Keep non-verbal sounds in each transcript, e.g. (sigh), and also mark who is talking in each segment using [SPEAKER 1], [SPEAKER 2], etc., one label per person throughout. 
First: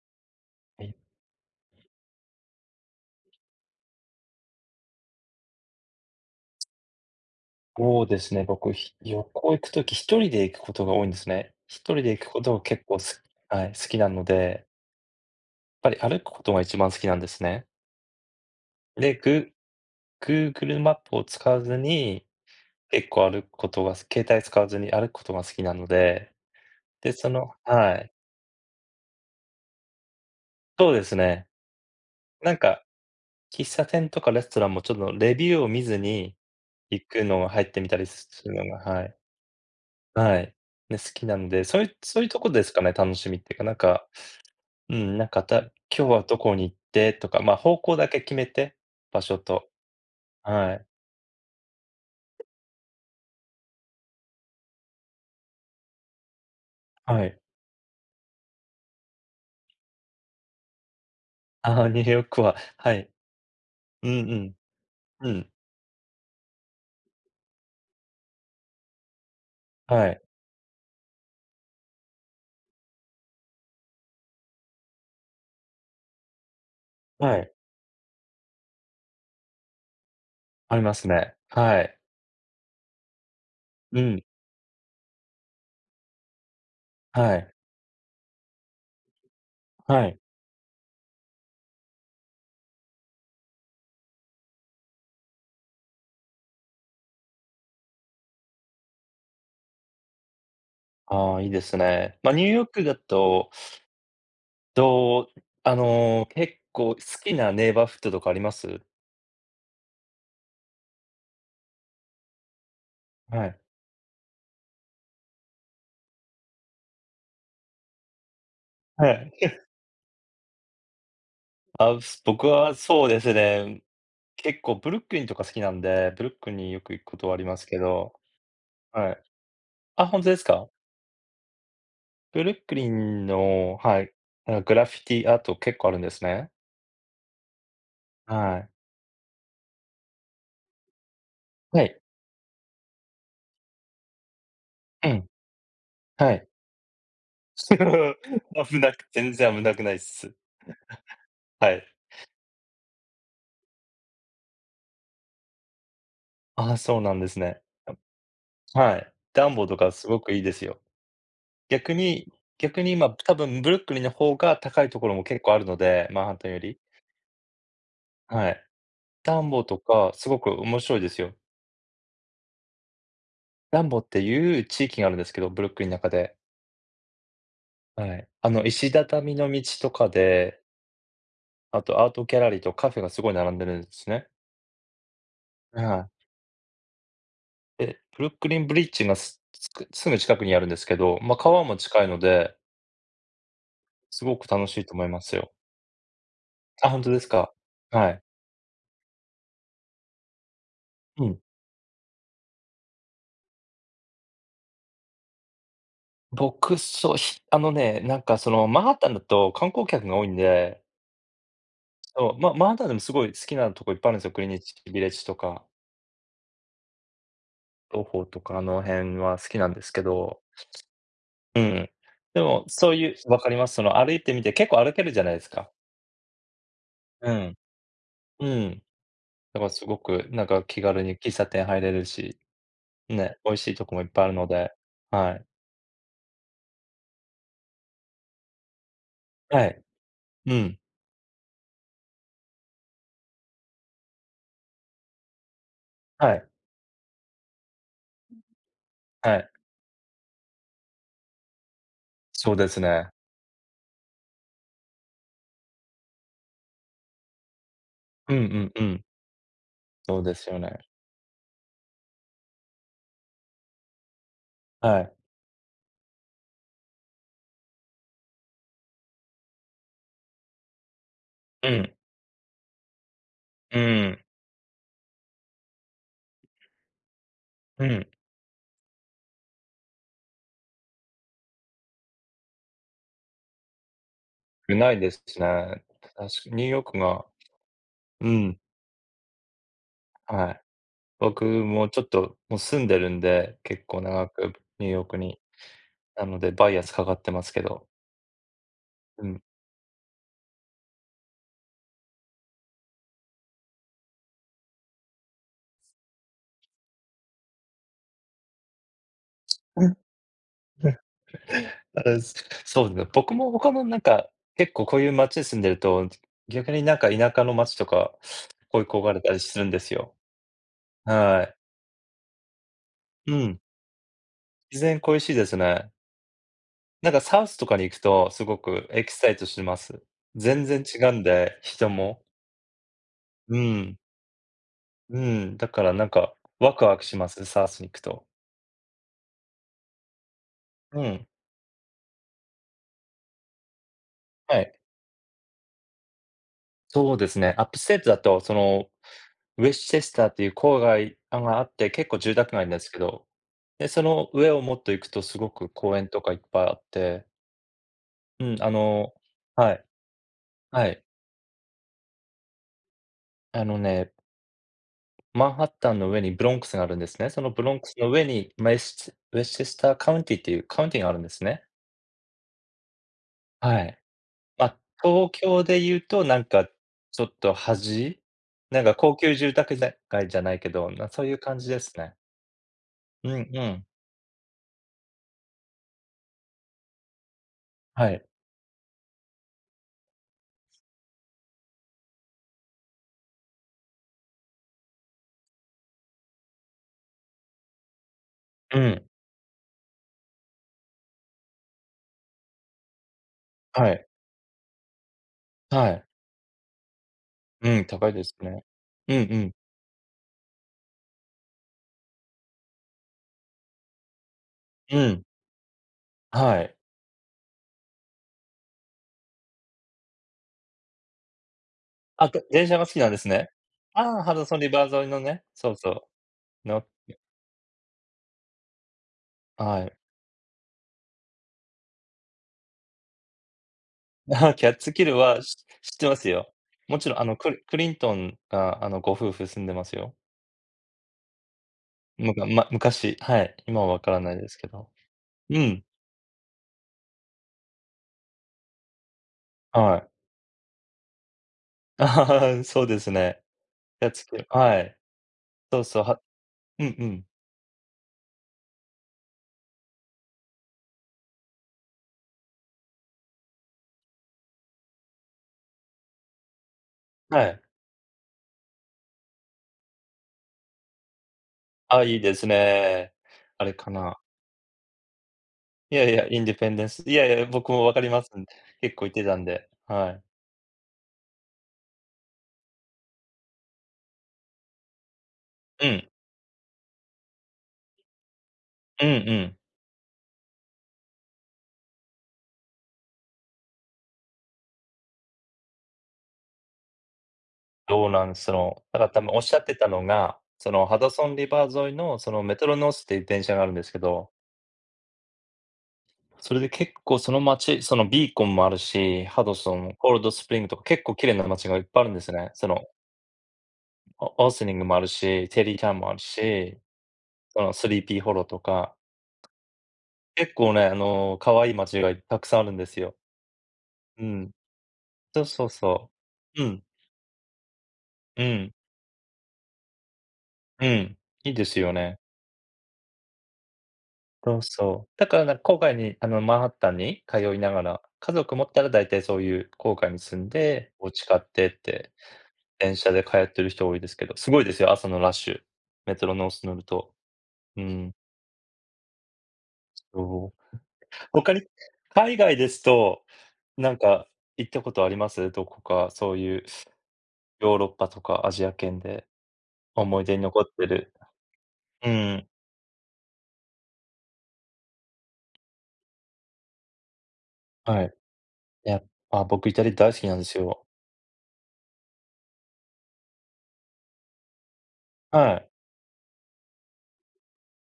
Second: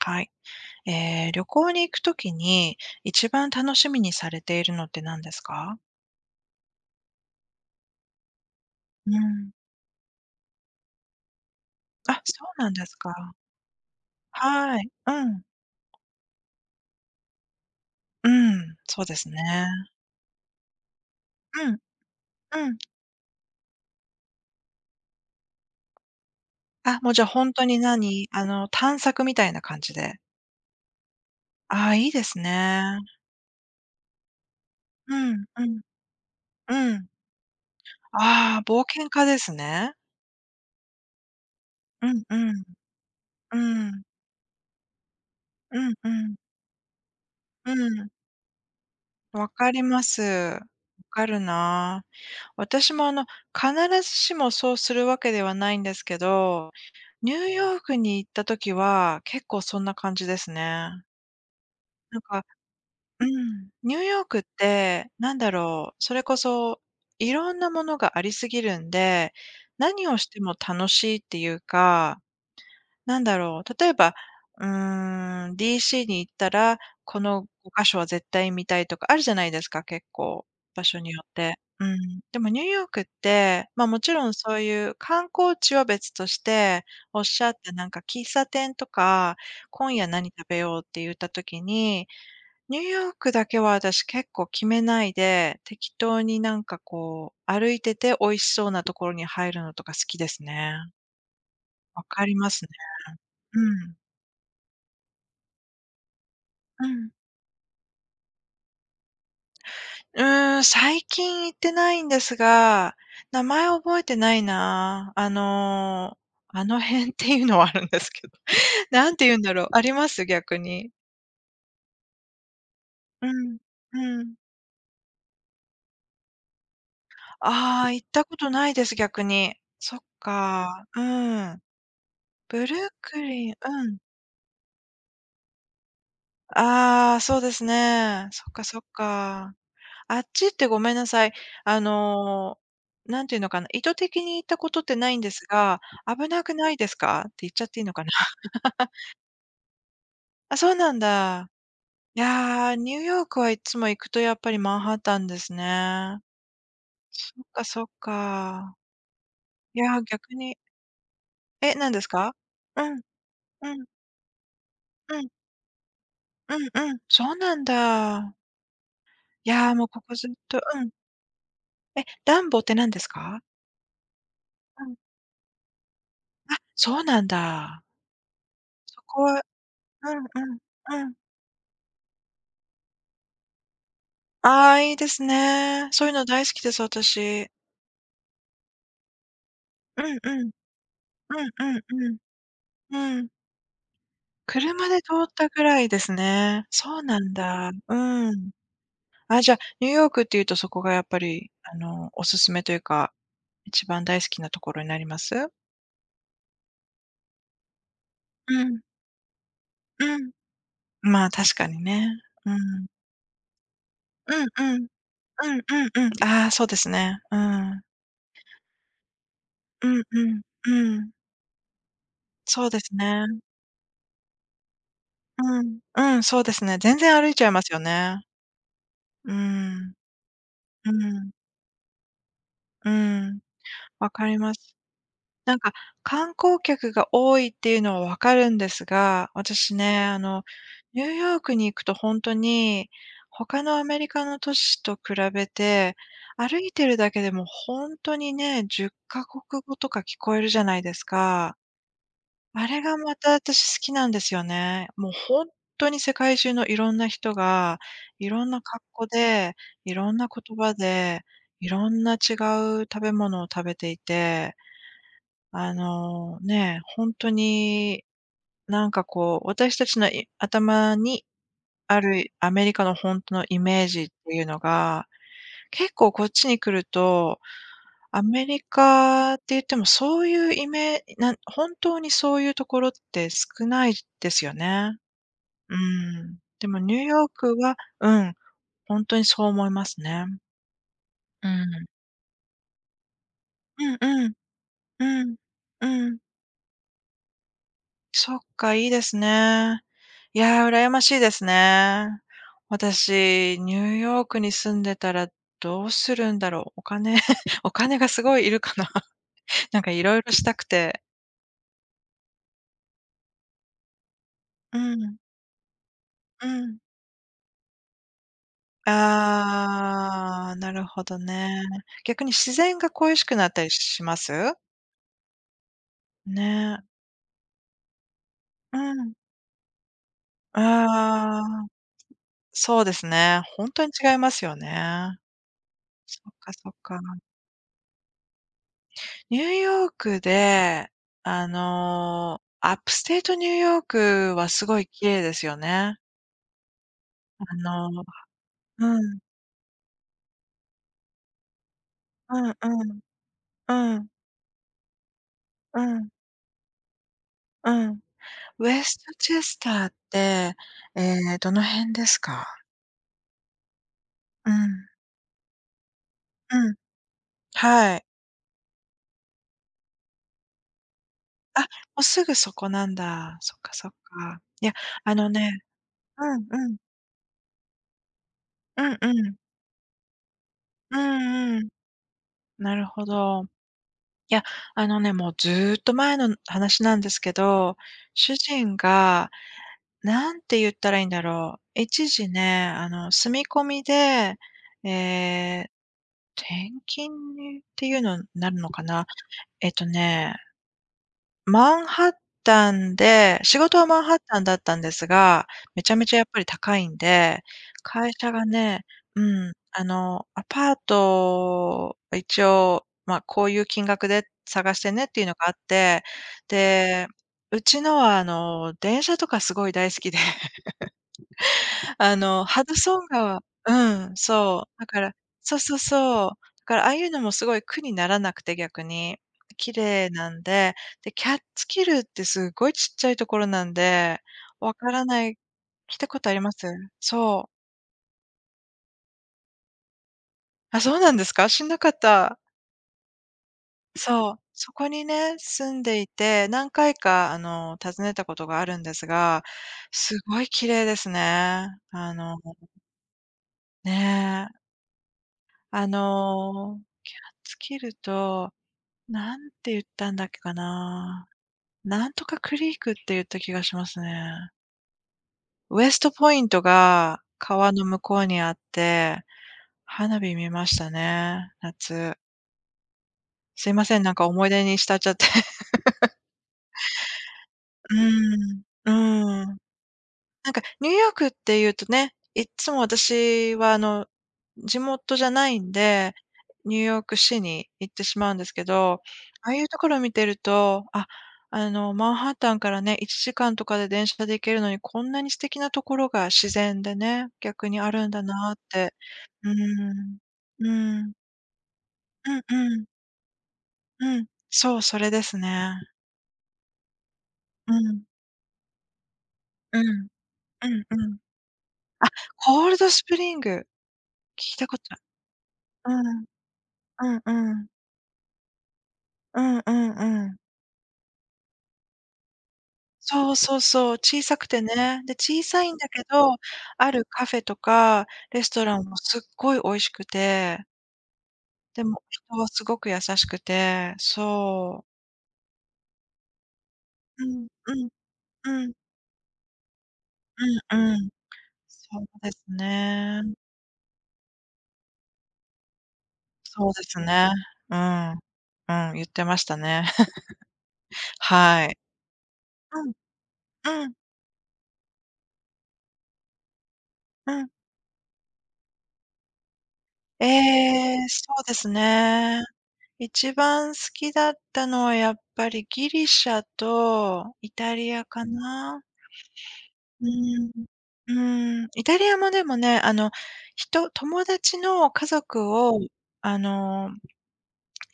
[SPEAKER 1] はい。
[SPEAKER 2] 一
[SPEAKER 1] ええ、旅行に行く時に、一番楽しみにされているのって何ですか？
[SPEAKER 2] 方ですね、僕、ひ
[SPEAKER 1] う
[SPEAKER 2] 旅行
[SPEAKER 1] ん。
[SPEAKER 2] 行くとき一人で行くことが多いんですね。一人で行
[SPEAKER 1] あ、
[SPEAKER 2] くこ
[SPEAKER 1] そ
[SPEAKER 2] とが
[SPEAKER 1] うなん
[SPEAKER 2] 結
[SPEAKER 1] です
[SPEAKER 2] 構
[SPEAKER 1] か。
[SPEAKER 2] すはい、好きなので、
[SPEAKER 1] はい。うん。
[SPEAKER 2] やっぱり歩くことが一番好きなんですね。
[SPEAKER 1] うん、そう
[SPEAKER 2] で、
[SPEAKER 1] ですね。
[SPEAKER 2] グ Google マップを使わ
[SPEAKER 1] う
[SPEAKER 2] ず
[SPEAKER 1] ん
[SPEAKER 2] に、
[SPEAKER 1] うん。
[SPEAKER 2] 結構歩くことが携帯使わずに歩くことが好きなので、
[SPEAKER 1] あ、も
[SPEAKER 2] で、
[SPEAKER 1] うじゃあ
[SPEAKER 2] そ
[SPEAKER 1] 本
[SPEAKER 2] の
[SPEAKER 1] 当に
[SPEAKER 2] はい、
[SPEAKER 1] 何、あの、探索みたいな感じで。
[SPEAKER 2] そうですね。
[SPEAKER 1] ああ、いいです
[SPEAKER 2] なんか、
[SPEAKER 1] ね。
[SPEAKER 2] 喫茶店とかレストランもちょっと
[SPEAKER 1] う
[SPEAKER 2] レ
[SPEAKER 1] ん
[SPEAKER 2] ビュー
[SPEAKER 1] う
[SPEAKER 2] を
[SPEAKER 1] ん
[SPEAKER 2] 見ずに
[SPEAKER 1] う
[SPEAKER 2] 行
[SPEAKER 1] ん。
[SPEAKER 2] くのが入ってみたりする
[SPEAKER 1] ああ、
[SPEAKER 2] のが、
[SPEAKER 1] 冒
[SPEAKER 2] は
[SPEAKER 1] 険
[SPEAKER 2] い。
[SPEAKER 1] 家ですね。
[SPEAKER 2] はい。ね、好きなので、そういう
[SPEAKER 1] う
[SPEAKER 2] そう
[SPEAKER 1] ん
[SPEAKER 2] いう
[SPEAKER 1] う
[SPEAKER 2] とこ
[SPEAKER 1] ん
[SPEAKER 2] ですかね、楽しみってい
[SPEAKER 1] う
[SPEAKER 2] うか、なん
[SPEAKER 1] ん。うん
[SPEAKER 2] かうん、なんか今
[SPEAKER 1] う
[SPEAKER 2] 日は
[SPEAKER 1] ん。
[SPEAKER 2] どこに行ってとか、ま、
[SPEAKER 1] う
[SPEAKER 2] 方向
[SPEAKER 1] ん。
[SPEAKER 2] だけ決めて、場所
[SPEAKER 1] 分
[SPEAKER 2] と。
[SPEAKER 1] かります。分
[SPEAKER 2] はい。
[SPEAKER 1] かるな。私もあの、必ずしもそうするわけではないんですけど、
[SPEAKER 2] は
[SPEAKER 1] ニュ
[SPEAKER 2] い。
[SPEAKER 1] ーヨークに行った時は、結構そんな感じですね。
[SPEAKER 2] ああ、ニュー
[SPEAKER 1] な
[SPEAKER 2] ヨ
[SPEAKER 1] ん
[SPEAKER 2] ーク
[SPEAKER 1] か
[SPEAKER 2] は、はい。
[SPEAKER 1] うん、ニュー
[SPEAKER 2] うん
[SPEAKER 1] ヨー
[SPEAKER 2] う
[SPEAKER 1] クっ
[SPEAKER 2] ん。
[SPEAKER 1] て、
[SPEAKER 2] う
[SPEAKER 1] なんだ
[SPEAKER 2] ん。
[SPEAKER 1] ろう、それこそ、いろんなものがありすぎるんで、何
[SPEAKER 2] は
[SPEAKER 1] を
[SPEAKER 2] い。
[SPEAKER 1] しても楽しいっていうか、なんだろう、例えば、うーん、DC に行ったら、こ
[SPEAKER 2] は
[SPEAKER 1] の
[SPEAKER 2] い。
[SPEAKER 1] 場か所は絶対見たいとかあるじゃないですか、結構、
[SPEAKER 2] あり
[SPEAKER 1] 場
[SPEAKER 2] ま
[SPEAKER 1] 所
[SPEAKER 2] す
[SPEAKER 1] によっ
[SPEAKER 2] ね。
[SPEAKER 1] て。
[SPEAKER 2] は
[SPEAKER 1] う
[SPEAKER 2] い。
[SPEAKER 1] ん。でもニューヨークって、ま、
[SPEAKER 2] う
[SPEAKER 1] もち
[SPEAKER 2] ん。
[SPEAKER 1] ろんそういう観光地は別として、おっ
[SPEAKER 2] は
[SPEAKER 1] しゃ
[SPEAKER 2] い。
[SPEAKER 1] ったなんか喫茶店とか、今
[SPEAKER 2] は
[SPEAKER 1] 夜
[SPEAKER 2] い。
[SPEAKER 1] 何食べようって言った時に、ニューヨークだけは私結構決めないで、適当になんかこう、歩いてて美味しそうなところに入るのとか好きですね。
[SPEAKER 2] ああ、いいです
[SPEAKER 1] わ
[SPEAKER 2] ね。
[SPEAKER 1] か
[SPEAKER 2] まあ、
[SPEAKER 1] り
[SPEAKER 2] ニュー
[SPEAKER 1] ま
[SPEAKER 2] ヨー
[SPEAKER 1] すね。
[SPEAKER 2] クだと、
[SPEAKER 1] うん。
[SPEAKER 2] どうあの、結
[SPEAKER 1] う
[SPEAKER 2] 構好
[SPEAKER 1] ん。
[SPEAKER 2] きなネイバーフッドとかあります？
[SPEAKER 1] うーん、最近行ってないんですが、名
[SPEAKER 2] はい。
[SPEAKER 1] 前覚えてないな。あの、あの辺っていうのはあるんですけど、(laughs) な
[SPEAKER 2] は
[SPEAKER 1] んて
[SPEAKER 2] い。
[SPEAKER 1] 言うんだろ
[SPEAKER 2] (laughs)
[SPEAKER 1] う、あります？逆に。
[SPEAKER 2] あ、僕はそうで
[SPEAKER 1] う
[SPEAKER 2] す
[SPEAKER 1] ん。
[SPEAKER 2] ね、
[SPEAKER 1] うん。
[SPEAKER 2] 結構ブルックリンとか好きなんで、ブルックリンによく行くことはありますけ
[SPEAKER 1] ああ、行っ
[SPEAKER 2] ど、
[SPEAKER 1] たことないです、
[SPEAKER 2] は
[SPEAKER 1] 逆
[SPEAKER 2] い。
[SPEAKER 1] に。そっ
[SPEAKER 2] あ、本当ですか？
[SPEAKER 1] か。うん。
[SPEAKER 2] ブルッ
[SPEAKER 1] ブ
[SPEAKER 2] ク
[SPEAKER 1] ル
[SPEAKER 2] リ
[SPEAKER 1] ック
[SPEAKER 2] ン
[SPEAKER 1] リン、
[SPEAKER 2] の、
[SPEAKER 1] うん。
[SPEAKER 2] はい、あ、グラフィティアート結構あるんですね。
[SPEAKER 1] ああ、そうですね。そっ
[SPEAKER 2] は
[SPEAKER 1] か
[SPEAKER 2] い。
[SPEAKER 1] そっか。あっちってごめんなさい、あ
[SPEAKER 2] はい。
[SPEAKER 1] の、なんていうのかな、意図的に行ったことって
[SPEAKER 2] う
[SPEAKER 1] ないん
[SPEAKER 2] ん、
[SPEAKER 1] ですが、危
[SPEAKER 2] は
[SPEAKER 1] な
[SPEAKER 2] い。
[SPEAKER 1] くないですか？って言っ
[SPEAKER 2] (laughs)
[SPEAKER 1] ちゃっていいのかな？
[SPEAKER 2] 危なく全然危なくないっす。
[SPEAKER 1] あ、そうなんだ。
[SPEAKER 2] はい。
[SPEAKER 1] いやー、ニューヨークはいつも行くとやっぱりマンハッタンですね。
[SPEAKER 2] ああ、そうなんです
[SPEAKER 1] そっ
[SPEAKER 2] ね。
[SPEAKER 1] かそっか。
[SPEAKER 2] はい。ダンボと
[SPEAKER 1] い
[SPEAKER 2] か
[SPEAKER 1] やー、
[SPEAKER 2] すごく
[SPEAKER 1] 逆
[SPEAKER 2] いいで
[SPEAKER 1] に、
[SPEAKER 2] すよ。
[SPEAKER 1] え、何
[SPEAKER 2] 逆
[SPEAKER 1] です
[SPEAKER 2] に
[SPEAKER 1] か？
[SPEAKER 2] 逆
[SPEAKER 1] う
[SPEAKER 2] に
[SPEAKER 1] ん、
[SPEAKER 2] 今多分
[SPEAKER 1] う
[SPEAKER 2] ブルッ
[SPEAKER 1] ん、
[SPEAKER 2] クリンの方が高いところ
[SPEAKER 1] う
[SPEAKER 2] も
[SPEAKER 1] ん、
[SPEAKER 2] 結構あるので、マンハッタン
[SPEAKER 1] う
[SPEAKER 2] より。
[SPEAKER 1] んうん、そうなんだ。
[SPEAKER 2] はい。ダン
[SPEAKER 1] い
[SPEAKER 2] ボ
[SPEAKER 1] やー、
[SPEAKER 2] と
[SPEAKER 1] もうこ
[SPEAKER 2] か
[SPEAKER 1] こず
[SPEAKER 2] す
[SPEAKER 1] っ
[SPEAKER 2] ごく
[SPEAKER 1] と
[SPEAKER 2] 面
[SPEAKER 1] うん。
[SPEAKER 2] 白いですよ。
[SPEAKER 1] え、ダンボって何ですか？
[SPEAKER 2] ダンボっていう
[SPEAKER 1] う
[SPEAKER 2] 地
[SPEAKER 1] ん。
[SPEAKER 2] 域があるんですけど、ブルックリンの中で。
[SPEAKER 1] あ、そうなんだ。
[SPEAKER 2] はい。あの、石
[SPEAKER 1] そこ
[SPEAKER 2] 畳
[SPEAKER 1] は
[SPEAKER 2] の道とか
[SPEAKER 1] うんうん、
[SPEAKER 2] で、
[SPEAKER 1] うん。
[SPEAKER 2] あと、アートギャラリーとカフェがすごい並んでるんですね。
[SPEAKER 1] ああ、いいですね。そ
[SPEAKER 2] は
[SPEAKER 1] ういう
[SPEAKER 2] い。
[SPEAKER 1] の大好きです、私。
[SPEAKER 2] で、ブルックリンブリッジがすすく
[SPEAKER 1] う
[SPEAKER 2] すぐ
[SPEAKER 1] ん
[SPEAKER 2] 近く
[SPEAKER 1] うん。
[SPEAKER 2] にあるんですけど、ま、
[SPEAKER 1] うん
[SPEAKER 2] 川
[SPEAKER 1] う
[SPEAKER 2] も
[SPEAKER 1] ん
[SPEAKER 2] 近い
[SPEAKER 1] うん。
[SPEAKER 2] ので、
[SPEAKER 1] うん。
[SPEAKER 2] すごく楽しい
[SPEAKER 1] 車
[SPEAKER 2] と
[SPEAKER 1] で
[SPEAKER 2] 思い
[SPEAKER 1] 通
[SPEAKER 2] ま
[SPEAKER 1] っ
[SPEAKER 2] す
[SPEAKER 1] た
[SPEAKER 2] よ。
[SPEAKER 1] ぐらいですね。
[SPEAKER 2] あ、ほ
[SPEAKER 1] そ
[SPEAKER 2] ん
[SPEAKER 1] う
[SPEAKER 2] とで
[SPEAKER 1] な
[SPEAKER 2] す
[SPEAKER 1] ん
[SPEAKER 2] か。
[SPEAKER 1] だ。
[SPEAKER 2] はい。
[SPEAKER 1] うん。あ、じゃあ、ニューヨークっていうとそこがやっぱ
[SPEAKER 2] うん。
[SPEAKER 1] り、あの、おすすめというか、一番大好きなところになります？
[SPEAKER 2] 僕、あのね、なんかそ
[SPEAKER 1] う
[SPEAKER 2] の、マ
[SPEAKER 1] ん。
[SPEAKER 2] ンハッタンだと観光客が
[SPEAKER 1] う
[SPEAKER 2] 多い
[SPEAKER 1] ん。
[SPEAKER 2] んで、
[SPEAKER 1] まあ、確かにね。
[SPEAKER 2] そう、
[SPEAKER 1] う
[SPEAKER 2] マンハッタ
[SPEAKER 1] ん。
[SPEAKER 2] ンでもすごい好きなとこいっぱいあるんですよ。
[SPEAKER 1] う
[SPEAKER 2] グリニッ
[SPEAKER 1] ん
[SPEAKER 2] チ
[SPEAKER 1] うん。
[SPEAKER 2] ビレッジと
[SPEAKER 1] うん
[SPEAKER 2] か、
[SPEAKER 1] うんうん。ああ、そうですね。うん。
[SPEAKER 2] 東宝とかあの辺は好きなんで
[SPEAKER 1] う
[SPEAKER 2] すけ
[SPEAKER 1] んう
[SPEAKER 2] ど、
[SPEAKER 1] ん。うん。
[SPEAKER 2] うん。でも
[SPEAKER 1] そうで
[SPEAKER 2] そ
[SPEAKER 1] す
[SPEAKER 2] ういう
[SPEAKER 1] ね。
[SPEAKER 2] 分かります。その歩いてみて結構歩けるじゃないです
[SPEAKER 1] う
[SPEAKER 2] か。
[SPEAKER 1] ん。うん、そうですね。全然歩
[SPEAKER 2] う
[SPEAKER 1] いちゃい
[SPEAKER 2] ん。
[SPEAKER 1] ますよね。
[SPEAKER 2] うん。
[SPEAKER 1] う
[SPEAKER 2] だからす
[SPEAKER 1] ん。
[SPEAKER 2] ごく、なんか気
[SPEAKER 1] う
[SPEAKER 2] 軽に喫
[SPEAKER 1] ん。
[SPEAKER 2] 茶店入れるし、
[SPEAKER 1] う
[SPEAKER 2] ね、
[SPEAKER 1] ん。
[SPEAKER 2] 美味しいとこもいっ
[SPEAKER 1] わ
[SPEAKER 2] ぱいあ
[SPEAKER 1] か
[SPEAKER 2] る
[SPEAKER 1] り
[SPEAKER 2] の
[SPEAKER 1] ま
[SPEAKER 2] で、
[SPEAKER 1] す。
[SPEAKER 2] はい。
[SPEAKER 1] なんか、観光客が多いっていうのはわかるんですが、
[SPEAKER 2] は
[SPEAKER 1] 私
[SPEAKER 2] い。
[SPEAKER 1] ね、あの、
[SPEAKER 2] うん。
[SPEAKER 1] ニューヨークに行くとほんとに、他のアメリカの都市と比べて、
[SPEAKER 2] はい。
[SPEAKER 1] 歩いてるだけでもほんとにね、
[SPEAKER 2] はい。
[SPEAKER 1] 10カ国語とか聞こえるじゃないですか。
[SPEAKER 2] そう
[SPEAKER 1] あ
[SPEAKER 2] です
[SPEAKER 1] れが
[SPEAKER 2] ね。
[SPEAKER 1] また私好きなんですよね。もうほんとに世界中のいろんな人が、い
[SPEAKER 2] うんう
[SPEAKER 1] ろんな
[SPEAKER 2] んう
[SPEAKER 1] 格
[SPEAKER 2] ん。
[SPEAKER 1] 好で、いろん
[SPEAKER 2] そう
[SPEAKER 1] な
[SPEAKER 2] です
[SPEAKER 1] 言
[SPEAKER 2] よ
[SPEAKER 1] 葉
[SPEAKER 2] ね。
[SPEAKER 1] で、いろんな違う食べ物を食べていて、
[SPEAKER 2] はい。
[SPEAKER 1] あの、ね、本当に、なんかこう、私たちのい頭に
[SPEAKER 2] うん。
[SPEAKER 1] あるアメリカの本当のイ
[SPEAKER 2] う
[SPEAKER 1] メージっ
[SPEAKER 2] ん。
[SPEAKER 1] ていうのが、結構こっちに来ると、
[SPEAKER 2] うん。
[SPEAKER 1] アメリカって言ってもそういうイメなん本当にそういうところって少ないですよ
[SPEAKER 2] な
[SPEAKER 1] ね。
[SPEAKER 2] いです
[SPEAKER 1] う
[SPEAKER 2] ね。確か
[SPEAKER 1] ん。
[SPEAKER 2] ニュ
[SPEAKER 1] で
[SPEAKER 2] ー
[SPEAKER 1] も
[SPEAKER 2] ヨー
[SPEAKER 1] ニュ
[SPEAKER 2] ク
[SPEAKER 1] ーヨ
[SPEAKER 2] が
[SPEAKER 1] ークはう
[SPEAKER 2] う
[SPEAKER 1] ん、
[SPEAKER 2] ん、
[SPEAKER 1] 本当にそう思いますね。
[SPEAKER 2] はい。僕
[SPEAKER 1] うん。
[SPEAKER 2] もちょっと、もう住んでるんで、
[SPEAKER 1] う
[SPEAKER 2] 結
[SPEAKER 1] ん
[SPEAKER 2] 構
[SPEAKER 1] う
[SPEAKER 2] 長
[SPEAKER 1] ん。
[SPEAKER 2] くニューヨーク
[SPEAKER 1] うん。
[SPEAKER 2] に。
[SPEAKER 1] うん。
[SPEAKER 2] なのでバイアスかかってますけど。
[SPEAKER 1] そっか、いいです
[SPEAKER 2] うん。
[SPEAKER 1] ね。いやー、羨ましいですね。私、ニューヨークに住んでたらどうするんだろう。お金 (laughs) お金がすごいいるかな。(laughs) なん
[SPEAKER 2] う
[SPEAKER 1] か
[SPEAKER 2] ん
[SPEAKER 1] いろいろしたくて。
[SPEAKER 2] だから、そうですね。僕も他のなんか、結
[SPEAKER 1] う
[SPEAKER 2] 構こういう
[SPEAKER 1] ん、
[SPEAKER 2] 街に住んでると、
[SPEAKER 1] う
[SPEAKER 2] 逆
[SPEAKER 1] ん。
[SPEAKER 2] になんか田舎の街とか、恋焦がれたりするんですよ。
[SPEAKER 1] ああ、なるほど
[SPEAKER 2] はい。
[SPEAKER 1] ね。逆に自然が恋し
[SPEAKER 2] う
[SPEAKER 1] くなっ
[SPEAKER 2] ん。
[SPEAKER 1] たりします？
[SPEAKER 2] 自然恋しいですね。
[SPEAKER 1] ね。
[SPEAKER 2] なんかサウスとかに行くと、すご
[SPEAKER 1] う
[SPEAKER 2] くエキ
[SPEAKER 1] ん。
[SPEAKER 2] サイトします。全然違うん
[SPEAKER 1] あ
[SPEAKER 2] で、
[SPEAKER 1] あ、
[SPEAKER 2] 人も。
[SPEAKER 1] そうですね。
[SPEAKER 2] う
[SPEAKER 1] 本当に
[SPEAKER 2] ん。
[SPEAKER 1] 違いますよね。
[SPEAKER 2] うん。だからなん
[SPEAKER 1] そっ
[SPEAKER 2] か、
[SPEAKER 1] かそっ
[SPEAKER 2] ワクワ
[SPEAKER 1] か。
[SPEAKER 2] クします、サウスに行くと。
[SPEAKER 1] ニューヨークで、
[SPEAKER 2] うん。
[SPEAKER 1] あの、アップステートニューヨークは
[SPEAKER 2] は
[SPEAKER 1] す
[SPEAKER 2] い。
[SPEAKER 1] ごい綺麗ですよね。
[SPEAKER 2] そうです
[SPEAKER 1] あ
[SPEAKER 2] ね。アップステー
[SPEAKER 1] の
[SPEAKER 2] トだと、その、
[SPEAKER 1] うん、
[SPEAKER 2] ウェスチェスターっていう郊外、あ、があって、結構住
[SPEAKER 1] うんう
[SPEAKER 2] 宅
[SPEAKER 1] ん、
[SPEAKER 2] 街なんです
[SPEAKER 1] う
[SPEAKER 2] け
[SPEAKER 1] ん、
[SPEAKER 2] ど、で、その上をもっと行くとすごく
[SPEAKER 1] う
[SPEAKER 2] 公園
[SPEAKER 1] ん、
[SPEAKER 2] とかいっぱいあって、
[SPEAKER 1] うん。
[SPEAKER 2] うん、
[SPEAKER 1] ウ
[SPEAKER 2] あ
[SPEAKER 1] ェスト
[SPEAKER 2] の、
[SPEAKER 1] チェスタ
[SPEAKER 2] はい、
[SPEAKER 1] ーって、
[SPEAKER 2] は
[SPEAKER 1] え
[SPEAKER 2] い。
[SPEAKER 1] え、どの辺ですか？
[SPEAKER 2] あのね、
[SPEAKER 1] うん、
[SPEAKER 2] マンハッタンの上にブロンク
[SPEAKER 1] う
[SPEAKER 2] ス
[SPEAKER 1] ん、
[SPEAKER 2] があるんですね。そのブロンク
[SPEAKER 1] は
[SPEAKER 2] ス
[SPEAKER 1] い。
[SPEAKER 2] の上に、ま、ウェスチェスターカウンティっていうカウンティがあるんです
[SPEAKER 1] あ、
[SPEAKER 2] ね。
[SPEAKER 1] もうすぐそこなんだ。そっか
[SPEAKER 2] は
[SPEAKER 1] そっ
[SPEAKER 2] い。
[SPEAKER 1] か。
[SPEAKER 2] ま
[SPEAKER 1] いや、
[SPEAKER 2] あ、
[SPEAKER 1] あの
[SPEAKER 2] 東
[SPEAKER 1] ね
[SPEAKER 2] 京で言うと
[SPEAKER 1] う
[SPEAKER 2] なん
[SPEAKER 1] ん
[SPEAKER 2] か
[SPEAKER 1] うん、
[SPEAKER 2] ちょっと端、な
[SPEAKER 1] う
[SPEAKER 2] んか
[SPEAKER 1] んう
[SPEAKER 2] 高級
[SPEAKER 1] ん、
[SPEAKER 2] 住宅街じゃないけど、
[SPEAKER 1] う
[SPEAKER 2] な、そういう
[SPEAKER 1] ん
[SPEAKER 2] 感
[SPEAKER 1] う
[SPEAKER 2] じ
[SPEAKER 1] ん、
[SPEAKER 2] ですね。
[SPEAKER 1] なるほ
[SPEAKER 2] う
[SPEAKER 1] ど。
[SPEAKER 2] んうん。
[SPEAKER 1] いや、あのね、もうずっと前の話なんですけど、
[SPEAKER 2] はい。
[SPEAKER 1] 主人が、なんて言ったらいいんだろう、一時ね、あの、住み込みで、えー転勤っていうのになるの
[SPEAKER 2] う
[SPEAKER 1] かな。
[SPEAKER 2] ん、
[SPEAKER 1] えっとね、マンハッタンで、仕事は
[SPEAKER 2] は
[SPEAKER 1] マン
[SPEAKER 2] い、
[SPEAKER 1] ハッタンだったんですが、め
[SPEAKER 2] は
[SPEAKER 1] ちゃ
[SPEAKER 2] い。
[SPEAKER 1] めちゃやっぱり高いんで、
[SPEAKER 2] うん、高い
[SPEAKER 1] 会
[SPEAKER 2] で
[SPEAKER 1] 社
[SPEAKER 2] す
[SPEAKER 1] が
[SPEAKER 2] ね。
[SPEAKER 1] ね、
[SPEAKER 2] うんう
[SPEAKER 1] う
[SPEAKER 2] ん、
[SPEAKER 1] ん、あの、アパート一応、まあ、こういう金額で探して
[SPEAKER 2] う
[SPEAKER 1] ねって
[SPEAKER 2] ん、
[SPEAKER 1] いうのがあって、
[SPEAKER 2] はい。
[SPEAKER 1] で、うちのはあの、電車とかすごい大好きで、あ
[SPEAKER 2] あ、で、
[SPEAKER 1] の、ハ
[SPEAKER 2] 電
[SPEAKER 1] ド
[SPEAKER 2] 車が好き
[SPEAKER 1] ソン
[SPEAKER 2] なんです
[SPEAKER 1] 川
[SPEAKER 2] ね。
[SPEAKER 1] うん、
[SPEAKER 2] ああ、ハドソン
[SPEAKER 1] そ
[SPEAKER 2] リ
[SPEAKER 1] う。
[SPEAKER 2] バ
[SPEAKER 1] だ
[SPEAKER 2] ー
[SPEAKER 1] か
[SPEAKER 2] 沿い
[SPEAKER 1] ら、
[SPEAKER 2] のね、
[SPEAKER 1] そう
[SPEAKER 2] そう
[SPEAKER 1] そう
[SPEAKER 2] そ
[SPEAKER 1] そう。だ
[SPEAKER 2] う、
[SPEAKER 1] か
[SPEAKER 2] の
[SPEAKER 1] らああいうのもすごい苦にならなくて、逆に。綺
[SPEAKER 2] はい。
[SPEAKER 1] 麗なんで、で、キャッツキルってすごいちっちゃいところなんで、
[SPEAKER 2] キャッ
[SPEAKER 1] わか
[SPEAKER 2] ツキ
[SPEAKER 1] ら
[SPEAKER 2] ル
[SPEAKER 1] ない。
[SPEAKER 2] は、知っ
[SPEAKER 1] 来
[SPEAKER 2] て
[SPEAKER 1] た
[SPEAKER 2] ま
[SPEAKER 1] こ
[SPEAKER 2] す
[SPEAKER 1] とあり
[SPEAKER 2] よ。
[SPEAKER 1] ます？
[SPEAKER 2] もちろんあの、
[SPEAKER 1] そう。
[SPEAKER 2] クリントンがあの、ご夫婦住んでますよ。
[SPEAKER 1] あ、そうなんですか？知んなかっ
[SPEAKER 2] む
[SPEAKER 1] た。
[SPEAKER 2] かま昔、はい、今はわからな
[SPEAKER 1] そ
[SPEAKER 2] い
[SPEAKER 1] う、
[SPEAKER 2] ですけ
[SPEAKER 1] そこ
[SPEAKER 2] ど。
[SPEAKER 1] にね、
[SPEAKER 2] う
[SPEAKER 1] 住ん
[SPEAKER 2] ん、
[SPEAKER 1] でいて、何回かあの、訪ねたことがあるんですが、
[SPEAKER 2] はい。
[SPEAKER 1] すごい綺麗ですね。あの
[SPEAKER 2] (laughs) そうですね。
[SPEAKER 1] ね、
[SPEAKER 2] キャッツキル、
[SPEAKER 1] え。
[SPEAKER 2] はい。そう
[SPEAKER 1] あ
[SPEAKER 2] そう、は
[SPEAKER 1] のー、
[SPEAKER 2] うんう
[SPEAKER 1] キャッ
[SPEAKER 2] ん、
[SPEAKER 1] ツキルと、なんて言ったんだっけかな。なんとかクリークって言った気がしますね。ウエストポイントが
[SPEAKER 2] はい。
[SPEAKER 1] 川の向こうにあって、花火見ましたね、
[SPEAKER 2] あ、い
[SPEAKER 1] 夏。
[SPEAKER 2] いですね。あ
[SPEAKER 1] す
[SPEAKER 2] れ
[SPEAKER 1] いま
[SPEAKER 2] か
[SPEAKER 1] せん、なん
[SPEAKER 2] な。
[SPEAKER 1] か思い出に浸っちゃって。(laughs)
[SPEAKER 2] いやいや、インディペンデンスいやいや、僕もわ
[SPEAKER 1] う
[SPEAKER 2] かりますんで、
[SPEAKER 1] ーん。
[SPEAKER 2] 結構行ってたん
[SPEAKER 1] うーん。
[SPEAKER 2] で、はい。
[SPEAKER 1] なんか、ニューヨークっていうとね、いっつも私は、あの、地元じゃないん
[SPEAKER 2] うん、
[SPEAKER 1] で、ニューヨーク市に行ってしまうんですけど、
[SPEAKER 2] うんう
[SPEAKER 1] ああ
[SPEAKER 2] ん。
[SPEAKER 1] いうところを見てると、あ、あの、マンハッタンからね、1時間とかで電車で行けるのに、こんなに素敵なところが自然でね、逆にある
[SPEAKER 2] どう
[SPEAKER 1] んだ
[SPEAKER 2] なん、そ
[SPEAKER 1] なっ
[SPEAKER 2] の、
[SPEAKER 1] て。
[SPEAKER 2] だから多分おっ
[SPEAKER 1] う
[SPEAKER 2] しゃってた
[SPEAKER 1] ー
[SPEAKER 2] の
[SPEAKER 1] ん。
[SPEAKER 2] が、そのハ
[SPEAKER 1] う
[SPEAKER 2] ド
[SPEAKER 1] ん。
[SPEAKER 2] ソンリバー沿いのそ
[SPEAKER 1] う
[SPEAKER 2] の
[SPEAKER 1] ん
[SPEAKER 2] メトロ
[SPEAKER 1] うん。
[SPEAKER 2] ノースっていう電車があるんですけ
[SPEAKER 1] うん。
[SPEAKER 2] ど、
[SPEAKER 1] そう、それですね。
[SPEAKER 2] それで結構その
[SPEAKER 1] う
[SPEAKER 2] 街、そ
[SPEAKER 1] ん。
[SPEAKER 2] のビーコンもあるし、ハドソ
[SPEAKER 1] う
[SPEAKER 2] ン、
[SPEAKER 1] ん。
[SPEAKER 2] コールドスプリン
[SPEAKER 1] う
[SPEAKER 2] グとか
[SPEAKER 1] んう
[SPEAKER 2] 結構
[SPEAKER 1] ん。
[SPEAKER 2] 綺麗な街がいっぱいあ
[SPEAKER 1] あ、
[SPEAKER 2] るんですね。
[SPEAKER 1] コ
[SPEAKER 2] そ
[SPEAKER 1] ール
[SPEAKER 2] の、
[SPEAKER 1] ドスプリング、
[SPEAKER 2] オオー
[SPEAKER 1] 聞い
[SPEAKER 2] ス
[SPEAKER 1] た
[SPEAKER 2] ニ
[SPEAKER 1] こ
[SPEAKER 2] ン
[SPEAKER 1] と
[SPEAKER 2] グ
[SPEAKER 1] あ
[SPEAKER 2] もあ
[SPEAKER 1] る
[SPEAKER 2] るし、テリータウンもあるし、
[SPEAKER 1] うん。うんう
[SPEAKER 2] そ
[SPEAKER 1] ん。
[SPEAKER 2] のスリーピーホローとか、
[SPEAKER 1] うんうんうん。
[SPEAKER 2] 結構ね、あの、可愛い街がたくさんあるんですよ。
[SPEAKER 1] そうそうそう、小
[SPEAKER 2] う
[SPEAKER 1] さく
[SPEAKER 2] ん。
[SPEAKER 1] てね。で、
[SPEAKER 2] そ
[SPEAKER 1] 小
[SPEAKER 2] う
[SPEAKER 1] さ
[SPEAKER 2] そう
[SPEAKER 1] いんだけ
[SPEAKER 2] そ
[SPEAKER 1] ど、
[SPEAKER 2] う。うん、
[SPEAKER 1] あるカフェとか
[SPEAKER 2] う
[SPEAKER 1] レスト
[SPEAKER 2] ん、
[SPEAKER 1] ランもすっごい美味しくて、
[SPEAKER 2] うん。いいです
[SPEAKER 1] で
[SPEAKER 2] よ
[SPEAKER 1] も
[SPEAKER 2] ね。
[SPEAKER 1] 人はすごく優しくて、
[SPEAKER 2] そう
[SPEAKER 1] そう。
[SPEAKER 2] そう。だからなんか郊外に、あの、マンハッタンに
[SPEAKER 1] う
[SPEAKER 2] 通
[SPEAKER 1] ん
[SPEAKER 2] いな
[SPEAKER 1] う
[SPEAKER 2] が
[SPEAKER 1] ん
[SPEAKER 2] ら、家族持
[SPEAKER 1] う
[SPEAKER 2] っ
[SPEAKER 1] ん。
[SPEAKER 2] たら大体そういう郊外に住ん
[SPEAKER 1] うん
[SPEAKER 2] で、
[SPEAKER 1] う
[SPEAKER 2] お
[SPEAKER 1] ん。
[SPEAKER 2] 家買ってっ
[SPEAKER 1] そう
[SPEAKER 2] て、
[SPEAKER 1] です
[SPEAKER 2] 電車
[SPEAKER 1] ね。
[SPEAKER 2] で通ってる人多いですけど、すごいですよ、朝のラッシュ。メトロノース
[SPEAKER 1] そう
[SPEAKER 2] 乗
[SPEAKER 1] で
[SPEAKER 2] る
[SPEAKER 1] す
[SPEAKER 2] と。
[SPEAKER 1] ね。う
[SPEAKER 2] う
[SPEAKER 1] ん。
[SPEAKER 2] ん、
[SPEAKER 1] うん、言ってましたね。
[SPEAKER 2] そう。
[SPEAKER 1] (laughs)
[SPEAKER 2] 他に
[SPEAKER 1] はい。
[SPEAKER 2] 海外です
[SPEAKER 1] うん
[SPEAKER 2] と、
[SPEAKER 1] う
[SPEAKER 2] な
[SPEAKER 1] ん
[SPEAKER 2] んか行ったことあります？どこか、そういう
[SPEAKER 1] うん。
[SPEAKER 2] ヨーロッパとかアジア圏で思い
[SPEAKER 1] え
[SPEAKER 2] 出に残って
[SPEAKER 1] え、
[SPEAKER 2] る。
[SPEAKER 1] そうです
[SPEAKER 2] う
[SPEAKER 1] ね。
[SPEAKER 2] ん、
[SPEAKER 1] 一番好きだったのはやっぱりギリシャとイタリ
[SPEAKER 2] は
[SPEAKER 1] ア
[SPEAKER 2] い。
[SPEAKER 1] かな。
[SPEAKER 2] いや、あ、僕イタリア
[SPEAKER 1] う
[SPEAKER 2] 大好きなんで
[SPEAKER 1] ん。
[SPEAKER 2] すよ。
[SPEAKER 1] うーん、イタリアもでもね、あの、人友達の家
[SPEAKER 2] は
[SPEAKER 1] 族
[SPEAKER 2] い、
[SPEAKER 1] を、あの、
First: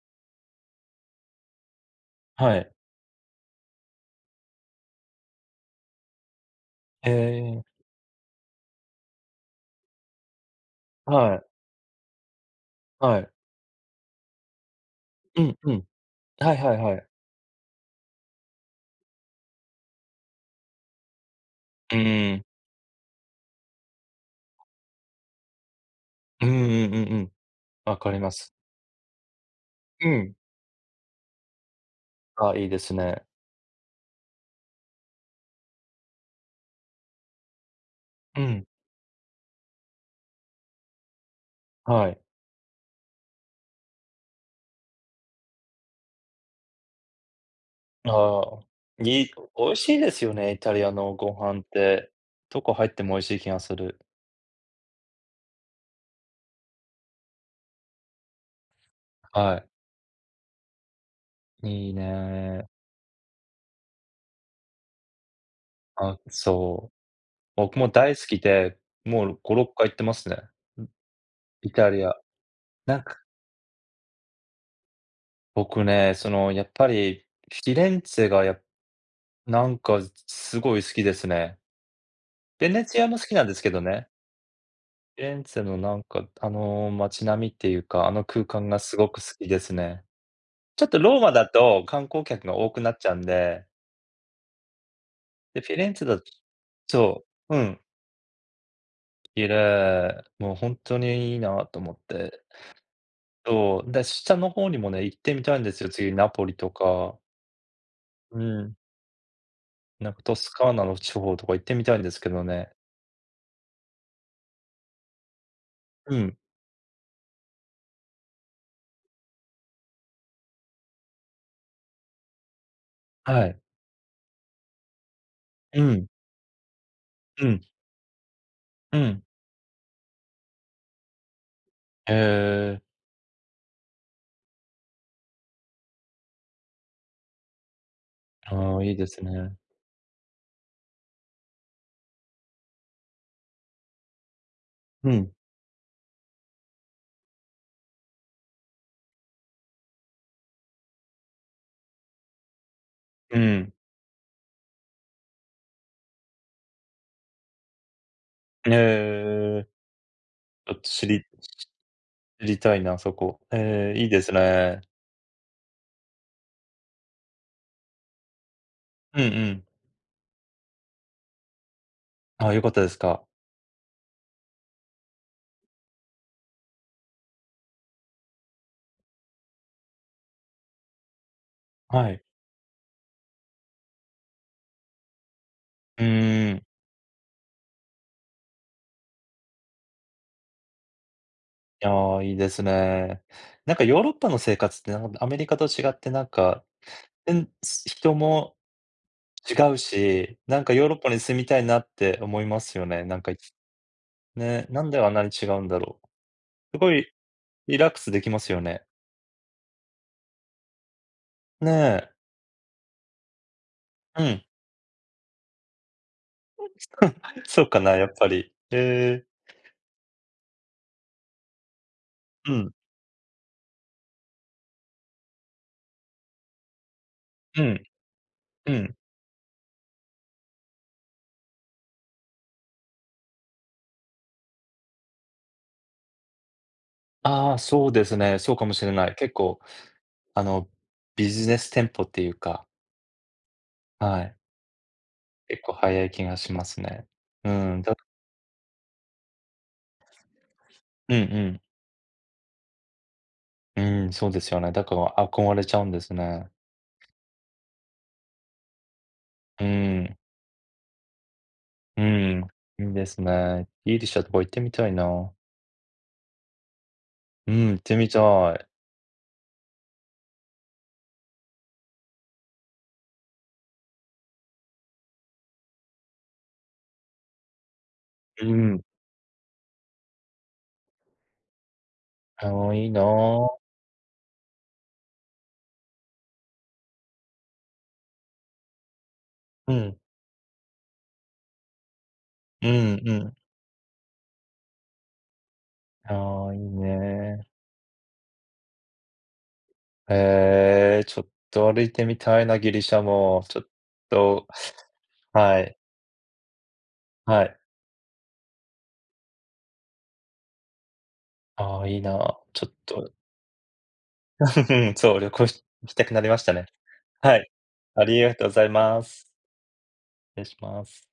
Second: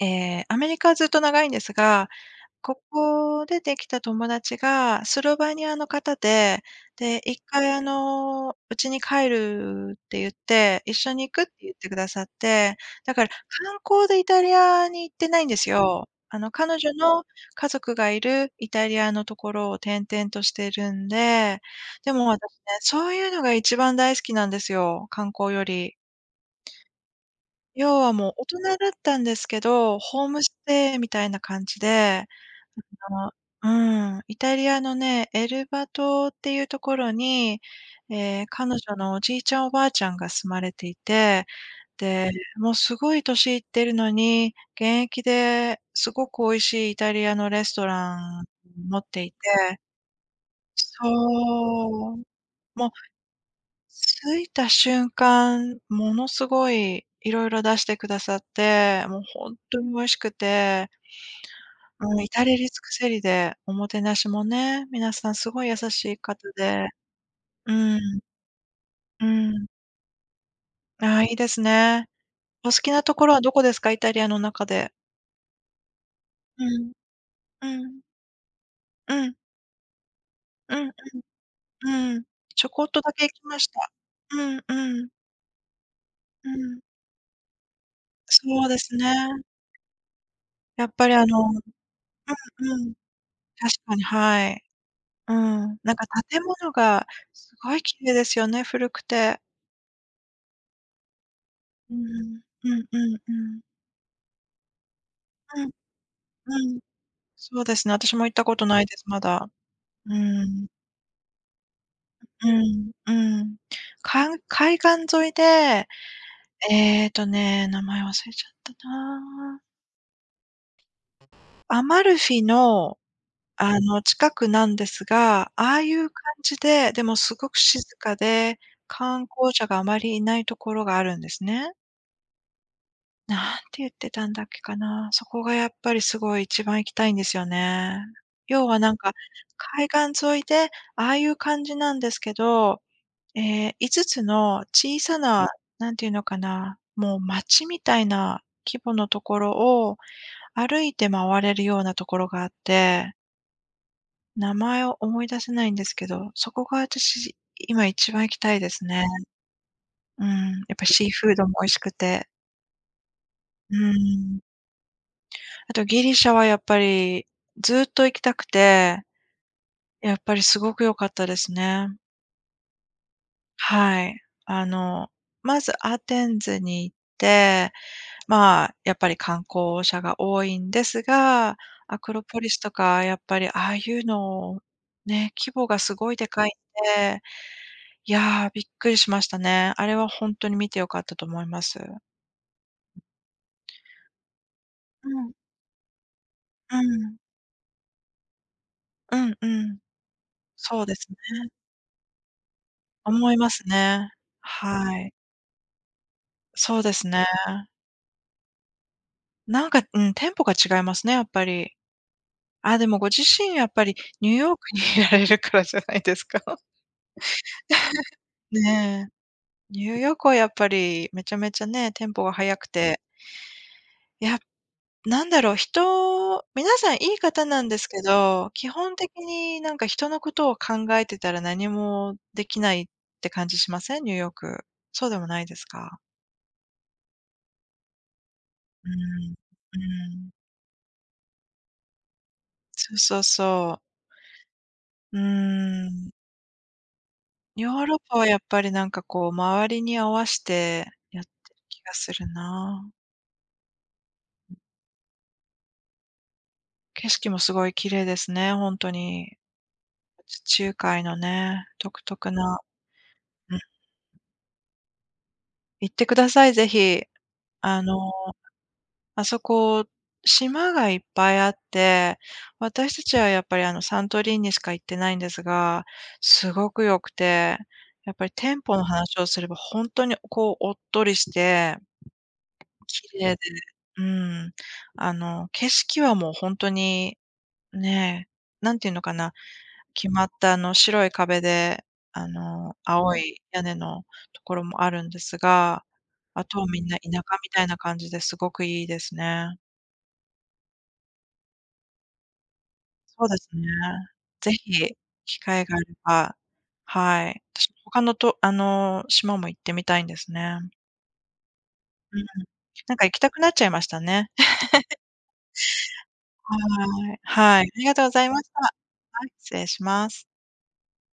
[SPEAKER 1] ええ、アメリカはずっと長いんですが、
[SPEAKER 2] はい。
[SPEAKER 1] ここでできた友達がスロバニアの方で、
[SPEAKER 2] え
[SPEAKER 1] で、一回
[SPEAKER 2] え、
[SPEAKER 1] あの、「家に帰る」って言って、一緒に行
[SPEAKER 2] はい、
[SPEAKER 1] くって言ってくださって、だ
[SPEAKER 2] は
[SPEAKER 1] から
[SPEAKER 2] い。
[SPEAKER 1] 観光でイタリアに行ってな
[SPEAKER 2] う
[SPEAKER 1] いん
[SPEAKER 2] ん
[SPEAKER 1] です
[SPEAKER 2] うん。
[SPEAKER 1] よ。あの、
[SPEAKER 2] はいはい
[SPEAKER 1] 彼女
[SPEAKER 2] はい。
[SPEAKER 1] の家族がいるイタリアのところを転々としてるんで、
[SPEAKER 2] う
[SPEAKER 1] でも私
[SPEAKER 2] ん。
[SPEAKER 1] ね、そういうのが一番大好きなんですよ、観光より。
[SPEAKER 2] うんうんうんうん。わ
[SPEAKER 1] 要
[SPEAKER 2] か
[SPEAKER 1] は
[SPEAKER 2] りま
[SPEAKER 1] もう大
[SPEAKER 2] す。
[SPEAKER 1] 人だったんですけど、
[SPEAKER 2] う
[SPEAKER 1] ホー
[SPEAKER 2] ん。
[SPEAKER 1] ムステイみたいな感じで、
[SPEAKER 2] あ、いいですね。
[SPEAKER 1] あイタリアのね、エルバ島っていうところに、
[SPEAKER 2] うん。
[SPEAKER 1] 彼女のおじいちゃんおばあちゃんが住まれていて、
[SPEAKER 2] はい。
[SPEAKER 1] で、もうすごい年いってるのに、現役ですごく美味しいイタリアのレストラ
[SPEAKER 2] あ
[SPEAKER 1] ン
[SPEAKER 2] あ、
[SPEAKER 1] 持っていて。
[SPEAKER 2] 美味しいですよね、イタリアのご飯
[SPEAKER 1] そ
[SPEAKER 2] って。
[SPEAKER 1] う。
[SPEAKER 2] どこ入っ
[SPEAKER 1] も
[SPEAKER 2] ても美味しい気がする。
[SPEAKER 1] 着いた瞬間、ものすごいいろいろ出してくださって、もうほ
[SPEAKER 2] は
[SPEAKER 1] ん
[SPEAKER 2] い。
[SPEAKER 1] とに美味しくて、
[SPEAKER 2] いい
[SPEAKER 1] うん、至れ
[SPEAKER 2] ね。
[SPEAKER 1] り尽くせりで、おもてなしもね、皆さんすごい優し
[SPEAKER 2] あ、
[SPEAKER 1] い方
[SPEAKER 2] そ
[SPEAKER 1] で。
[SPEAKER 2] う。
[SPEAKER 1] う
[SPEAKER 2] 僕も大
[SPEAKER 1] ん、
[SPEAKER 2] 好きで、も
[SPEAKER 1] う
[SPEAKER 2] う5、6
[SPEAKER 1] ん。
[SPEAKER 2] 回行ってますね。
[SPEAKER 1] ああ、いいです
[SPEAKER 2] イタリ
[SPEAKER 1] ね。
[SPEAKER 2] ア。
[SPEAKER 1] お好き
[SPEAKER 2] な
[SPEAKER 1] な
[SPEAKER 2] ん
[SPEAKER 1] と
[SPEAKER 2] か、
[SPEAKER 1] ころはどこですか？イタリアの中で。
[SPEAKER 2] 僕ね、その、や
[SPEAKER 1] う
[SPEAKER 2] っぱ
[SPEAKER 1] ん、
[SPEAKER 2] りフ
[SPEAKER 1] う
[SPEAKER 2] ィレン
[SPEAKER 1] ん、
[SPEAKER 2] ツェがやっ
[SPEAKER 1] うん、
[SPEAKER 2] なんかすごい
[SPEAKER 1] う
[SPEAKER 2] 好
[SPEAKER 1] ん、
[SPEAKER 2] きですね。
[SPEAKER 1] うん。ち
[SPEAKER 2] ベ
[SPEAKER 1] ょこ
[SPEAKER 2] ネ
[SPEAKER 1] っ
[SPEAKER 2] ツ
[SPEAKER 1] と
[SPEAKER 2] ィア
[SPEAKER 1] だ
[SPEAKER 2] も
[SPEAKER 1] け
[SPEAKER 2] 好
[SPEAKER 1] 行
[SPEAKER 2] きな
[SPEAKER 1] き
[SPEAKER 2] んで
[SPEAKER 1] ま
[SPEAKER 2] す
[SPEAKER 1] し
[SPEAKER 2] けど
[SPEAKER 1] た。
[SPEAKER 2] ね。
[SPEAKER 1] うん、うん、
[SPEAKER 2] フィレンツェのなんか、あ
[SPEAKER 1] うん。
[SPEAKER 2] の、街並みっていうか、あの空
[SPEAKER 1] そう
[SPEAKER 2] 間が
[SPEAKER 1] です
[SPEAKER 2] す
[SPEAKER 1] ね。
[SPEAKER 2] ごく好きですね。ちょ
[SPEAKER 1] や
[SPEAKER 2] っ
[SPEAKER 1] っ
[SPEAKER 2] と
[SPEAKER 1] ぱり
[SPEAKER 2] ローマだと観光客が多
[SPEAKER 1] う
[SPEAKER 2] くな
[SPEAKER 1] ん、
[SPEAKER 2] っちゃうんで、
[SPEAKER 1] 確かに、はい。う
[SPEAKER 2] で、フィ
[SPEAKER 1] ん、
[SPEAKER 2] レ
[SPEAKER 1] な
[SPEAKER 2] ン
[SPEAKER 1] ん
[SPEAKER 2] ツ
[SPEAKER 1] か
[SPEAKER 2] ェだと、
[SPEAKER 1] 建物が
[SPEAKER 2] そ
[SPEAKER 1] す
[SPEAKER 2] う、う
[SPEAKER 1] ご
[SPEAKER 2] ん、
[SPEAKER 1] い綺麗ですよね、古くて。
[SPEAKER 2] 綺麗。もうほんとにいいなと思
[SPEAKER 1] う
[SPEAKER 2] っ
[SPEAKER 1] ん、
[SPEAKER 2] て。
[SPEAKER 1] うんうんうん。
[SPEAKER 2] そう、で、下の方にもね、行ってみたい
[SPEAKER 1] う
[SPEAKER 2] ん
[SPEAKER 1] ん
[SPEAKER 2] ですよ。次ナポリと
[SPEAKER 1] うん。
[SPEAKER 2] か、
[SPEAKER 1] そうですね、私も行っ
[SPEAKER 2] う
[SPEAKER 1] たこと
[SPEAKER 2] ん、
[SPEAKER 1] ないです、まだ。
[SPEAKER 2] な
[SPEAKER 1] う
[SPEAKER 2] んかトスカ
[SPEAKER 1] ん。
[SPEAKER 2] ーナの地方とか行ってみたいんですけど
[SPEAKER 1] う
[SPEAKER 2] ね。
[SPEAKER 1] んうん。海岸沿いで、
[SPEAKER 2] うん、
[SPEAKER 1] えっとね、名前忘れちゃったな。アマルフィの、
[SPEAKER 2] はい。
[SPEAKER 1] あの、近くなんですが、ああ
[SPEAKER 2] う
[SPEAKER 1] い
[SPEAKER 2] ん、
[SPEAKER 1] う感じで、でもす
[SPEAKER 2] う
[SPEAKER 1] ごく
[SPEAKER 2] ん、
[SPEAKER 1] 静かで、
[SPEAKER 2] うん。
[SPEAKER 1] 観光者があまりいないところがあるんですね。
[SPEAKER 2] へえ、
[SPEAKER 1] なんて言ってたんだっけかな。そこがやっぱりすごい一番行きたいんですよね。要
[SPEAKER 2] あ
[SPEAKER 1] は
[SPEAKER 2] あ、
[SPEAKER 1] な
[SPEAKER 2] いい
[SPEAKER 1] ん
[SPEAKER 2] で
[SPEAKER 1] か、
[SPEAKER 2] すね。
[SPEAKER 1] 海岸沿いで、ああいう感じなんですけど、ええ、5つの小
[SPEAKER 2] う
[SPEAKER 1] さ
[SPEAKER 2] ん、
[SPEAKER 1] な、なんていうのかな、もう町みたいな規模のところを歩いて回れるようなところがあって、
[SPEAKER 2] うん。
[SPEAKER 1] 名前を思い出せないんですけど、そこが私、今一番行きたい
[SPEAKER 2] へ
[SPEAKER 1] ですね。
[SPEAKER 2] え、
[SPEAKER 1] うん、や
[SPEAKER 2] ちょ
[SPEAKER 1] っ
[SPEAKER 2] っと
[SPEAKER 1] ぱシーフードも美味しくて。
[SPEAKER 2] 知りたいな、そこ。
[SPEAKER 1] う
[SPEAKER 2] ええ、いいです
[SPEAKER 1] ーん。
[SPEAKER 2] ね。
[SPEAKER 1] あとギリシャはやっぱり、ずっと行きたくて、
[SPEAKER 2] うんうん。
[SPEAKER 1] やっぱりすごく良かったですね。
[SPEAKER 2] あ、良かったですか。
[SPEAKER 1] はい。あの、まずアテンズに行って、まあ、やっぱり観光者が多いんですが、ア
[SPEAKER 2] は
[SPEAKER 1] ク
[SPEAKER 2] い。
[SPEAKER 1] ロポリスとかやっぱりああいうの、ね、規模がす
[SPEAKER 2] う
[SPEAKER 1] ごいでかいん
[SPEAKER 2] ーん。
[SPEAKER 1] で、いや、びっくりしましたね。あれはほんとに見て良かったと思います。
[SPEAKER 2] いや、いいですね。なんかヨーロッパの生活って、な
[SPEAKER 1] う
[SPEAKER 2] んかア
[SPEAKER 1] ん。
[SPEAKER 2] メリカと違ってなんか、
[SPEAKER 1] うん。
[SPEAKER 2] うん、人も
[SPEAKER 1] うんう
[SPEAKER 2] 違う
[SPEAKER 1] ん。
[SPEAKER 2] し、なんか
[SPEAKER 1] そ
[SPEAKER 2] ヨ
[SPEAKER 1] う
[SPEAKER 2] ーロ
[SPEAKER 1] で
[SPEAKER 2] ッ
[SPEAKER 1] す
[SPEAKER 2] パ
[SPEAKER 1] ね。
[SPEAKER 2] に住みたいなって思いますよね。なんか、
[SPEAKER 1] 思い
[SPEAKER 2] い
[SPEAKER 1] ますね。
[SPEAKER 2] ね、なん
[SPEAKER 1] は
[SPEAKER 2] であ
[SPEAKER 1] い。
[SPEAKER 2] んなに違うんだろう。
[SPEAKER 1] そ
[SPEAKER 2] す
[SPEAKER 1] う
[SPEAKER 2] ご
[SPEAKER 1] です
[SPEAKER 2] い
[SPEAKER 1] ね。
[SPEAKER 2] リラックスできますよね。
[SPEAKER 1] なんか、うん、テンポが違いますね、やっぱ
[SPEAKER 2] ね
[SPEAKER 1] り。
[SPEAKER 2] え。
[SPEAKER 1] あ、でもご自身やっぱり
[SPEAKER 2] う
[SPEAKER 1] ニュー
[SPEAKER 2] ん。
[SPEAKER 1] ヨークに (laughs) いられるからじゃないですか？(laughs)
[SPEAKER 2] (laughs) そうかな、やっぱり。
[SPEAKER 1] ねえ。
[SPEAKER 2] ええ。
[SPEAKER 1] ニューヨークはやっぱりめちゃめちゃね、テンポが
[SPEAKER 2] う
[SPEAKER 1] 速く
[SPEAKER 2] ん、
[SPEAKER 1] て、いや、なんだろう、皆さんいい方
[SPEAKER 2] う
[SPEAKER 1] なんで
[SPEAKER 2] ん、
[SPEAKER 1] すけど、基
[SPEAKER 2] う
[SPEAKER 1] 本
[SPEAKER 2] ん。
[SPEAKER 1] 的になんか人のことを考えてたら何もできないって感じしません？ニューヨーク。そうでもないですか？
[SPEAKER 2] ああ、そうですね、そうかもし
[SPEAKER 1] う
[SPEAKER 2] れない。結
[SPEAKER 1] ん。
[SPEAKER 2] 構
[SPEAKER 1] うん。
[SPEAKER 2] あの、ビジネス店舗っていうか、
[SPEAKER 1] そうそうそう。
[SPEAKER 2] はい、
[SPEAKER 1] うー
[SPEAKER 2] 結構早い
[SPEAKER 1] ん。
[SPEAKER 2] 気がしますね。う
[SPEAKER 1] ヨ
[SPEAKER 2] ん、
[SPEAKER 1] ー
[SPEAKER 2] だ
[SPEAKER 1] ロッパはやっぱりなんかこう、周りに合わして
[SPEAKER 2] うん
[SPEAKER 1] や
[SPEAKER 2] う
[SPEAKER 1] ってる
[SPEAKER 2] ん。
[SPEAKER 1] 気がするな。
[SPEAKER 2] うん、そうですよね。だから憧れちゃうんですね。
[SPEAKER 1] 景色もすごい綺麗ですね、ほんとに。
[SPEAKER 2] うん、
[SPEAKER 1] 地中海のね、独
[SPEAKER 2] う
[SPEAKER 1] 特
[SPEAKER 2] ん、
[SPEAKER 1] な。
[SPEAKER 2] いいです
[SPEAKER 1] うん。
[SPEAKER 2] ね。ギリシャとか行ってみたいな。
[SPEAKER 1] 行ってください、ぜひ。
[SPEAKER 2] うん、行
[SPEAKER 1] あ
[SPEAKER 2] ってみ
[SPEAKER 1] の、
[SPEAKER 2] たい。
[SPEAKER 1] あそこ、島がいっぱいあって、私たちはやっぱりあの、サントリーニしか行ってないんですが、すごく良くて、やっぱり
[SPEAKER 2] う
[SPEAKER 1] 店舗
[SPEAKER 2] ん。
[SPEAKER 1] の話をすればほんとにこう、おっとりして
[SPEAKER 2] ああ、いいな。
[SPEAKER 1] 綺麗で、うん。あの、景色はもうほんとに、ね、何て言うのかな、
[SPEAKER 2] うん、
[SPEAKER 1] 決まったあの白い壁で、あ
[SPEAKER 2] う
[SPEAKER 1] の、
[SPEAKER 2] ん、う
[SPEAKER 1] 青
[SPEAKER 2] ん。
[SPEAKER 1] い屋根のところもあるんですが、あ
[SPEAKER 2] ああ、いい
[SPEAKER 1] とはみんな田舎
[SPEAKER 2] ね。
[SPEAKER 1] みたいな感じですごくいいですね。
[SPEAKER 2] へえ、ちょっと歩いてみたいな、ギリシャ
[SPEAKER 1] そうで
[SPEAKER 2] も。
[SPEAKER 1] す
[SPEAKER 2] ちょ
[SPEAKER 1] ね。
[SPEAKER 2] っと、
[SPEAKER 1] ぜひ、機
[SPEAKER 2] は
[SPEAKER 1] 会が
[SPEAKER 2] い、
[SPEAKER 1] あれば、はい。
[SPEAKER 2] はい。
[SPEAKER 1] 私も他のと島も行ってみたいんですね。
[SPEAKER 2] ああ、いい
[SPEAKER 1] うん。
[SPEAKER 2] な。ちょっ
[SPEAKER 1] なんか
[SPEAKER 2] と
[SPEAKER 1] 行きたくなっちゃいましたね。
[SPEAKER 2] うん、そう、旅行行きたくなりましたね。
[SPEAKER 1] はい。
[SPEAKER 2] はい。
[SPEAKER 1] はい、ありがと
[SPEAKER 2] あ
[SPEAKER 1] うご
[SPEAKER 2] り
[SPEAKER 1] ざい
[SPEAKER 2] が
[SPEAKER 1] ま
[SPEAKER 2] とう
[SPEAKER 1] し
[SPEAKER 2] ご
[SPEAKER 1] た。
[SPEAKER 2] ざいま
[SPEAKER 1] は
[SPEAKER 2] す。
[SPEAKER 1] い、失礼します。
[SPEAKER 2] 失礼します。